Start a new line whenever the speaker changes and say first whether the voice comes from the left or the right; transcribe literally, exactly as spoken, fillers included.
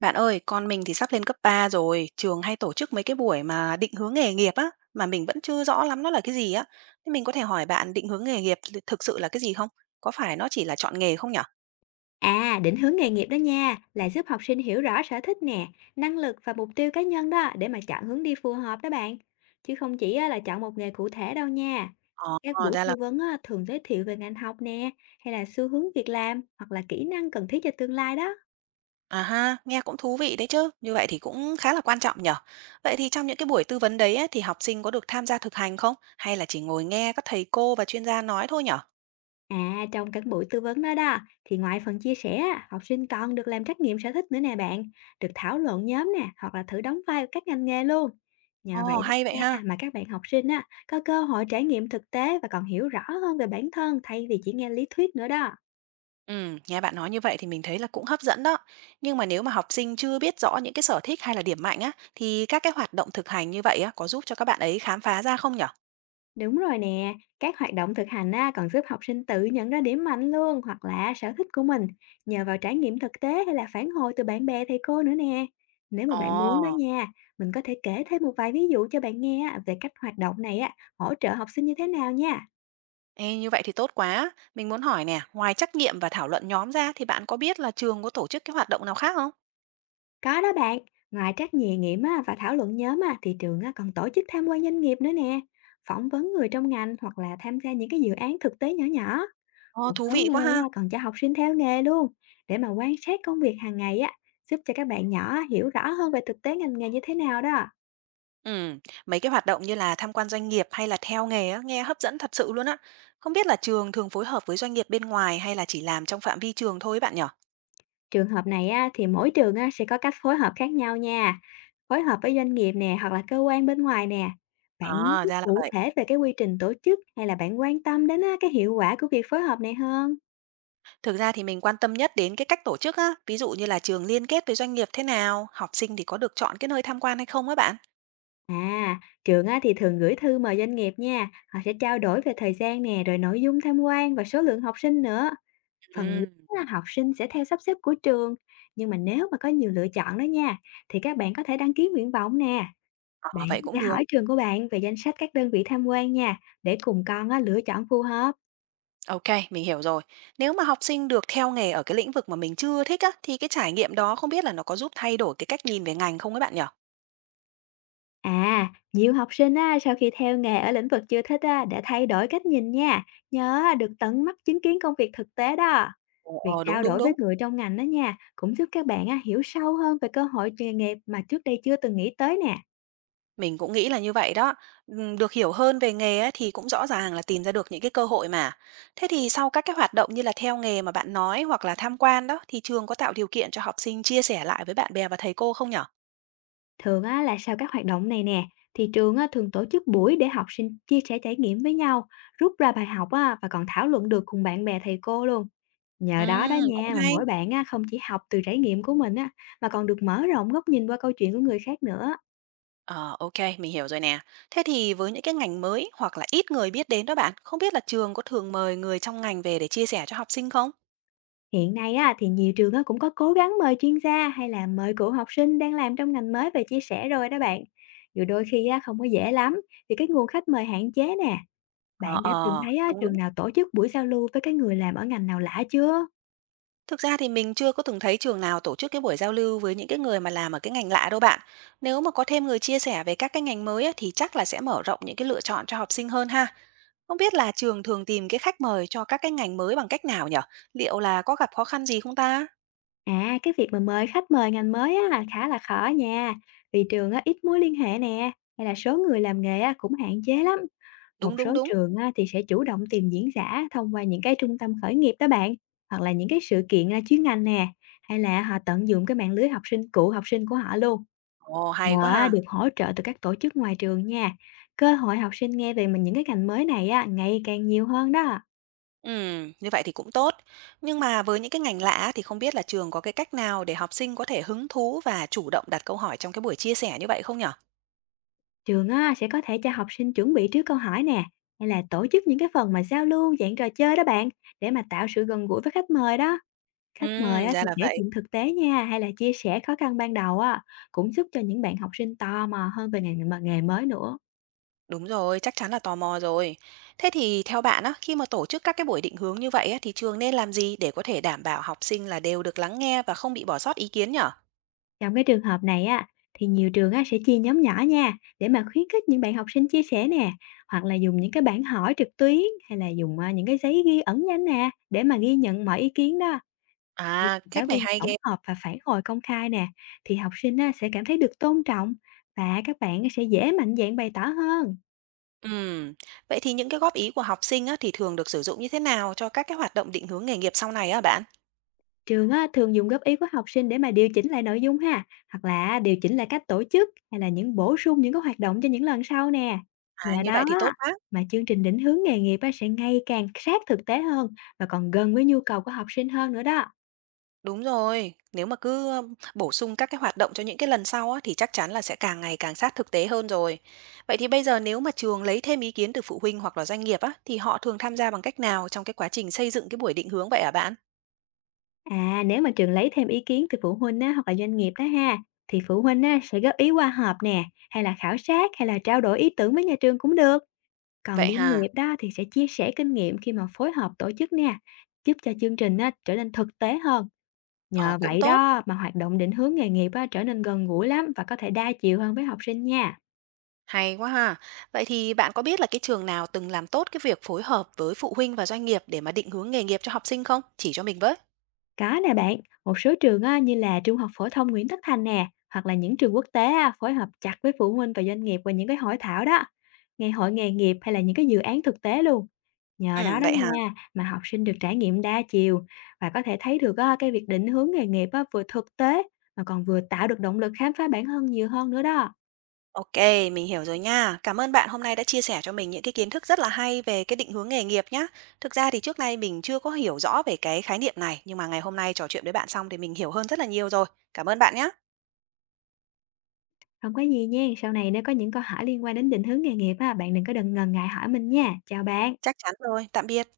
right: Bạn ơi, con mình thì sắp lên cấp ba rồi, trường hay tổ chức mấy cái buổi mà định hướng nghề nghiệp á, mà mình vẫn chưa rõ lắm nó là cái gì á. Thế mình có thể hỏi bạn định hướng nghề nghiệp thì thực sự là cái gì không? Có phải nó chỉ là chọn nghề không nhở?
left: À, định hướng nghề nghiệp đó nha, là giúp học sinh hiểu rõ sở thích nè, năng lực và mục tiêu cá nhân đó để mà chọn hướng đi phù hợp đó bạn. Chứ không chỉ á, là chọn một nghề cụ thể đâu nha.
right: Ờ,
left: Các buổi
right: ra là,
left: tư vấn á, thường giới thiệu về ngành học nè, hay là xu hướng việc làm, hoặc là kỹ năng cần thiết cho tương lai đó.
right: à ha, nghe cũng thú vị đấy chứ, như vậy thì cũng khá là quan trọng nhở. Vậy thì trong những cái buổi tư vấn đấy á, thì học sinh có được tham gia thực hành không? Hay là chỉ ngồi nghe các thầy cô và chuyên gia nói thôi nhở?
left: À, trong các buổi tư vấn đó đó, thì ngoài phần chia sẻ, á, học sinh còn được làm trắc nghiệm sở thích nữa nè bạn, được thảo luận nhóm nè, hoặc là thử đóng vai các ngành nghề luôn. Nhờ
right: Ồ,
left: vậy đó
right: hay vậy ha.
left: nha, mà các bạn học sinh á, có cơ hội trải nghiệm thực tế và còn hiểu rõ hơn về bản thân thay vì chỉ nghe lý thuyết nữa đó.
right: Ừ, nghe bạn nói như vậy thì mình thấy là cũng hấp dẫn đó. Nhưng mà nếu mà học sinh chưa biết rõ những cái sở thích hay là điểm mạnh á, thì các cái hoạt động thực hành như vậy á, có giúp cho các bạn ấy khám phá ra không nhở?
left: Đúng rồi nè, các hoạt động thực hành á, còn giúp học sinh tự nhận ra điểm mạnh luôn hoặc là sở thích của mình nhờ vào trải nghiệm thực tế hay là phản hồi từ bạn bè thầy cô nữa nè. Nếu mà bạn muốn đó
right: Ồ,
left: nha, mình có thể kể thêm một vài ví dụ cho bạn nghe á, về cách hoạt động này á, hỗ trợ học sinh như thế nào nha.
right: ê, như vậy thì tốt quá. Mình muốn hỏi nè, ngoài trắc nghiệm và thảo luận nhóm ra thì bạn có biết là trường có tổ chức cái hoạt động nào khác không?
left: Có đó bạn, ngoài trắc nghiệm nghiệm á, và thảo luận nhóm á, thì trường á, còn tổ chức tham quan doanh nghiệp nữa nè, phỏng vấn người trong ngành hoặc là tham gia những cái dự án thực tế nhỏ nhỏ.
right: Ồ,
left: Một
right: thú
left: số
right: vị
left: nơi
right: quá ha.
left: á, còn cho học sinh theo nghề luôn để mà quan sát công việc hàng ngày á, giúp cho các bạn nhỏ hiểu rõ hơn về thực tế ngành nghề như thế nào đó.
right: Ừ, mấy cái hoạt động như là tham quan doanh nghiệp hay là theo nghề á, nghe hấp dẫn thật sự luôn á. Không biết là trường thường phối hợp với doanh nghiệp bên ngoài hay là chỉ làm trong phạm vi trường thôi ấy bạn nhở?
left: Trường hợp này á, thì mỗi trường á, sẽ có cách phối hợp khác nhau nha, phối hợp với doanh nghiệp nè hoặc là cơ quan bên ngoài nè. Bạn muốn
right: À,
left: biết
right: ra là
left: cụ
right: vậy.
left: thể về cái quy trình tổ chức hay là bạn quan tâm đến á, cái hiệu quả của việc phối hợp này hơn?
right: Thực ra thì mình quan tâm nhất đến cái cách tổ chức á, ví dụ như là trường liên kết với doanh nghiệp thế nào, học sinh thì có được chọn cái nơi tham quan hay không á bạn?
left: À, trường á, thì thường gửi thư mời doanh nghiệp nha, họ sẽ trao đổi về thời gian nè, rồi nội dung tham quan và số lượng học sinh nữa. Phần lớn
right: Ừm,
left: là học sinh sẽ theo sắp xếp của trường, nhưng mà nếu mà có nhiều lựa chọn đó nha, thì các bạn có thể đăng ký nguyện vọng nè. Bạn
right: Ờ, vậy
left: có
right: cũng
left: thể
right: được.
left: hỏi trường của bạn về danh sách các đơn vị tham quan nha, để cùng con á, lựa chọn phù hợp.
right: Ok, mình hiểu rồi. Nếu mà học sinh được theo nghề ở cái lĩnh vực mà mình chưa thích á, thì cái trải nghiệm đó không biết là nó có giúp thay đổi cái cách nhìn về ngành không ấy bạn nhỉ?
left: À, nhiều học sinh á, sau khi theo nghề ở lĩnh vực chưa thích á, đã thay đổi cách nhìn nha, nhớ á, được tận mắt chứng kiến công việc thực tế đó.
right: Ờ,
left: Việc
right: ờ, đúng
left: trao
right: đúng
left: đổi với
right: đúng.
left: người trong ngành đó nha, cũng giúp các bạn á, hiểu sâu hơn về cơ hội nghề nghiệp mà trước đây chưa từng nghĩ tới nè.
right: Mình cũng nghĩ là như vậy đó. Ừm, được hiểu hơn về nghề ấy, thì cũng rõ ràng là tìm ra được những cái cơ hội mà. Thế thì sau các cái hoạt động như là theo nghề mà bạn nói hoặc là tham quan đó, thì trường có tạo điều kiện cho học sinh chia sẻ lại với bạn bè và thầy cô không nhở?
left: Thường á, là sau các hoạt động này nè, thì trường á, thường tổ chức buổi để học sinh chia sẻ trải nghiệm với nhau, rút ra bài học á, và còn thảo luận được cùng bạn bè thầy cô luôn. Nhờ đó đó
right: Ừm,
left: nha
right: cũng
left: mà
right: hay.
left: mỗi bạn á, không chỉ học từ trải nghiệm của mình á, mà còn được mở rộng góc nhìn qua câu chuyện của người khác nữa.
right: Ờ, ok, mình hiểu rồi nè. Thế thì với những cái ngành mới hoặc là ít người biết đến đó bạn, không biết là trường có thường mời người trong ngành về để chia sẻ cho học sinh không?
left: Hiện nay á, thì nhiều trường á, cũng có cố gắng mời chuyên gia hay là mời cựu học sinh đang làm trong ngành mới về chia sẻ rồi đó bạn. Dù đôi khi á, không có dễ lắm vì cái nguồn khách mời hạn chế nè.
right: Ờ,
left: Bạn đã từng
right: ờ,
left: thấy á,
right: đúng
left: trường
right: đúng.
left: nào tổ chức buổi giao lưu với cái người làm ở ngành nào lạ chưa?
right: Thực ra thì mình chưa có từng thấy trường nào tổ chức cái buổi giao lưu với những cái người mà làm ở cái ngành lạ đâu bạn. Nếu mà có thêm người chia sẻ về các cái ngành mới á, thì chắc là sẽ mở rộng những cái lựa chọn cho học sinh hơn ha. Không biết là trường thường tìm cái khách mời cho các cái ngành mới bằng cách nào nhở? Liệu là có gặp khó khăn gì không ta?
left: À, cái việc mà mời khách mời ngành mới á, là khá là khó nha, vì trường á, ít mối liên hệ nè, hay là số người làm nghề á, cũng hạn chế lắm. Một
right: Đúng đúng
left: số
right: đúng.
left: trường á, thì sẽ chủ động tìm diễn giả thông qua những cái trung tâm khởi nghiệp đó bạn, hoặc là những cái sự kiện à, chuyên ngành nè, hay là họ tận dụng cái mạng lưới học sinh cũ học sinh của họ luôn,
right: Ồ hay quá
left: nhờ á, được
right: ha.
left: hỗ trợ từ các tổ chức ngoài trường nha. Cơ hội học sinh nghe về mình những cái ngành mới này á, ngày càng nhiều hơn đó.
right: Ừ, như vậy thì cũng tốt. Nhưng mà với những cái ngành lạ thì không biết là trường có cái cách nào để học sinh có thể hứng thú và chủ động đặt câu hỏi trong cái buổi chia sẻ như vậy không nhở?
left: Trường á, sẽ có thể cho học sinh chuẩn bị trước câu hỏi nè, hay là tổ chức những cái phần mà giao lưu dạng trò chơi đó bạn, để mà tạo sự gần gũi với khách mời đó.
right: Ừ,
left: Khách mời á,
right: ra
left: thì
right: là
left: kể
right: vậy.
left: chuyện thực tế nha, hay là chia sẻ khó khăn ban đầu á, cũng giúp cho những bạn học sinh tò mò hơn về ngành mà nghề mới nữa.
right: Đúng rồi, chắc chắn là tò mò rồi. Thế thì theo bạn á, khi mà tổ chức các cái buổi định hướng như vậy á, thì trường nên làm gì để có thể đảm bảo học sinh là đều được lắng nghe và không bị bỏ sót ý kiến nhở?
left: Trong cái trường hợp này á, thì nhiều trường á, sẽ chia nhóm nhỏ nha, để mà khuyến khích những bạn học sinh chia sẻ nè, hoặc là dùng những cái bảng hỏi trực tuyến, hay là dùng à, những cái giấy ghi ẩn danh nè, để mà ghi nhận mọi ý kiến đó. Ừm,
right: À,
left: giáo
right: cách này
left: viên
right: hay
left: tổng
right: ghê.
left: hợp và phản hồi công khai nè, thì học sinh á, sẽ cảm thấy được tôn trọng và các bạn sẽ dễ mạnh dạn bày tỏ hơn.
right: Ừm, Vậy thì những cái góp ý của học sinh á, thì thường được sử dụng như thế nào cho các cái hoạt động định hướng nghề nghiệp sau này á bạn?
left: Trường á, thường dùng góp ý của học sinh để mà điều chỉnh lại nội dung ha, hoặc là điều chỉnh lại cách tổ chức hay là những bổ sung những cái hoạt động cho những lần sau nè.
right: À,
left: Nhờ
right: như
left: đó
right: vậy thì
left: á,
right: tốt quá.
left: mà chương trình định hướng nghề nghiệp á, sẽ ngày càng sát thực tế hơn và còn gần với nhu cầu của học sinh hơn nữa đó.
right: Đúng rồi, nếu mà cứ, ơ, bổ sung các cái hoạt động cho những cái lần sau á, thì chắc chắn là sẽ càng ngày càng sát thực tế hơn rồi. Vậy thì bây giờ nếu mà trường lấy thêm ý kiến từ phụ huynh hoặc là doanh nghiệp á, thì họ thường tham gia bằng cách nào trong cái quá trình xây dựng cái buổi định hướng vậy hả bạn?
left: À, nếu mà trường lấy thêm ý kiến từ phụ huynh á, hoặc là doanh nghiệp đó ha, thì phụ huynh á, sẽ góp ý qua họp nè, hay là khảo sát, hay là trao đổi ý tưởng với nhà trường cũng được. Còn
right: Vậy
left: doanh
right: ha,
left: nghiệp đó thì sẽ chia sẻ kinh nghiệm khi mà phối hợp tổ chức nè, giúp cho chương trình á, trở nên thực tế hơn.
right: ờ,
left: Nhờ
right: cũng
left: vậy
right: tốt,
left: đó mà hoạt động định hướng nghề nghiệp á, trở nên gần gũi lắm và có thể đa chiều hơn với học sinh nha.
right: hay quá ha. Vậy thì bạn có biết là cái trường nào từng làm tốt cái việc phối hợp với phụ huynh và doanh nghiệp để mà định hướng nghề nghiệp cho học sinh không? Chỉ cho mình với.
left: Có nè bạn, một số trường á, như là Trung học phổ thông Nguyễn Tất Thành nè, hoặc là những trường quốc tế á, phối hợp chặt với phụ huynh và doanh nghiệp về những cái hội thảo đó, ngày hội nghề nghiệp hay là những cái dự án thực tế luôn. Nhờ đó
right: Ừm,
left: đó
right: vậy hả?
left: nha, mà học sinh được trải nghiệm đa chiều và có thể thấy được á, cái việc định hướng nghề nghiệp á, vừa thực tế mà còn vừa tạo được động lực khám phá bản thân nhiều hơn nữa đó.
right: OK, mình hiểu rồi nha. Cảm ơn bạn hôm nay đã chia sẻ cho mình những cái kiến thức rất là hay về cái định hướng nghề nghiệp nhá. Thực ra thì trước nay mình chưa có hiểu rõ về cái khái niệm này, nhưng mà ngày hôm nay trò chuyện với bạn xong thì mình hiểu hơn rất là nhiều rồi. Cảm ơn bạn nhé.
left: Không có gì nha, sau này nếu có những câu hỏi liên quan đến định hướng nghề nghiệp á, bạn đừng có đừng ngần ngại hỏi mình nha. Chào bạn.
right: Chắc chắn rồi, tạm biệt.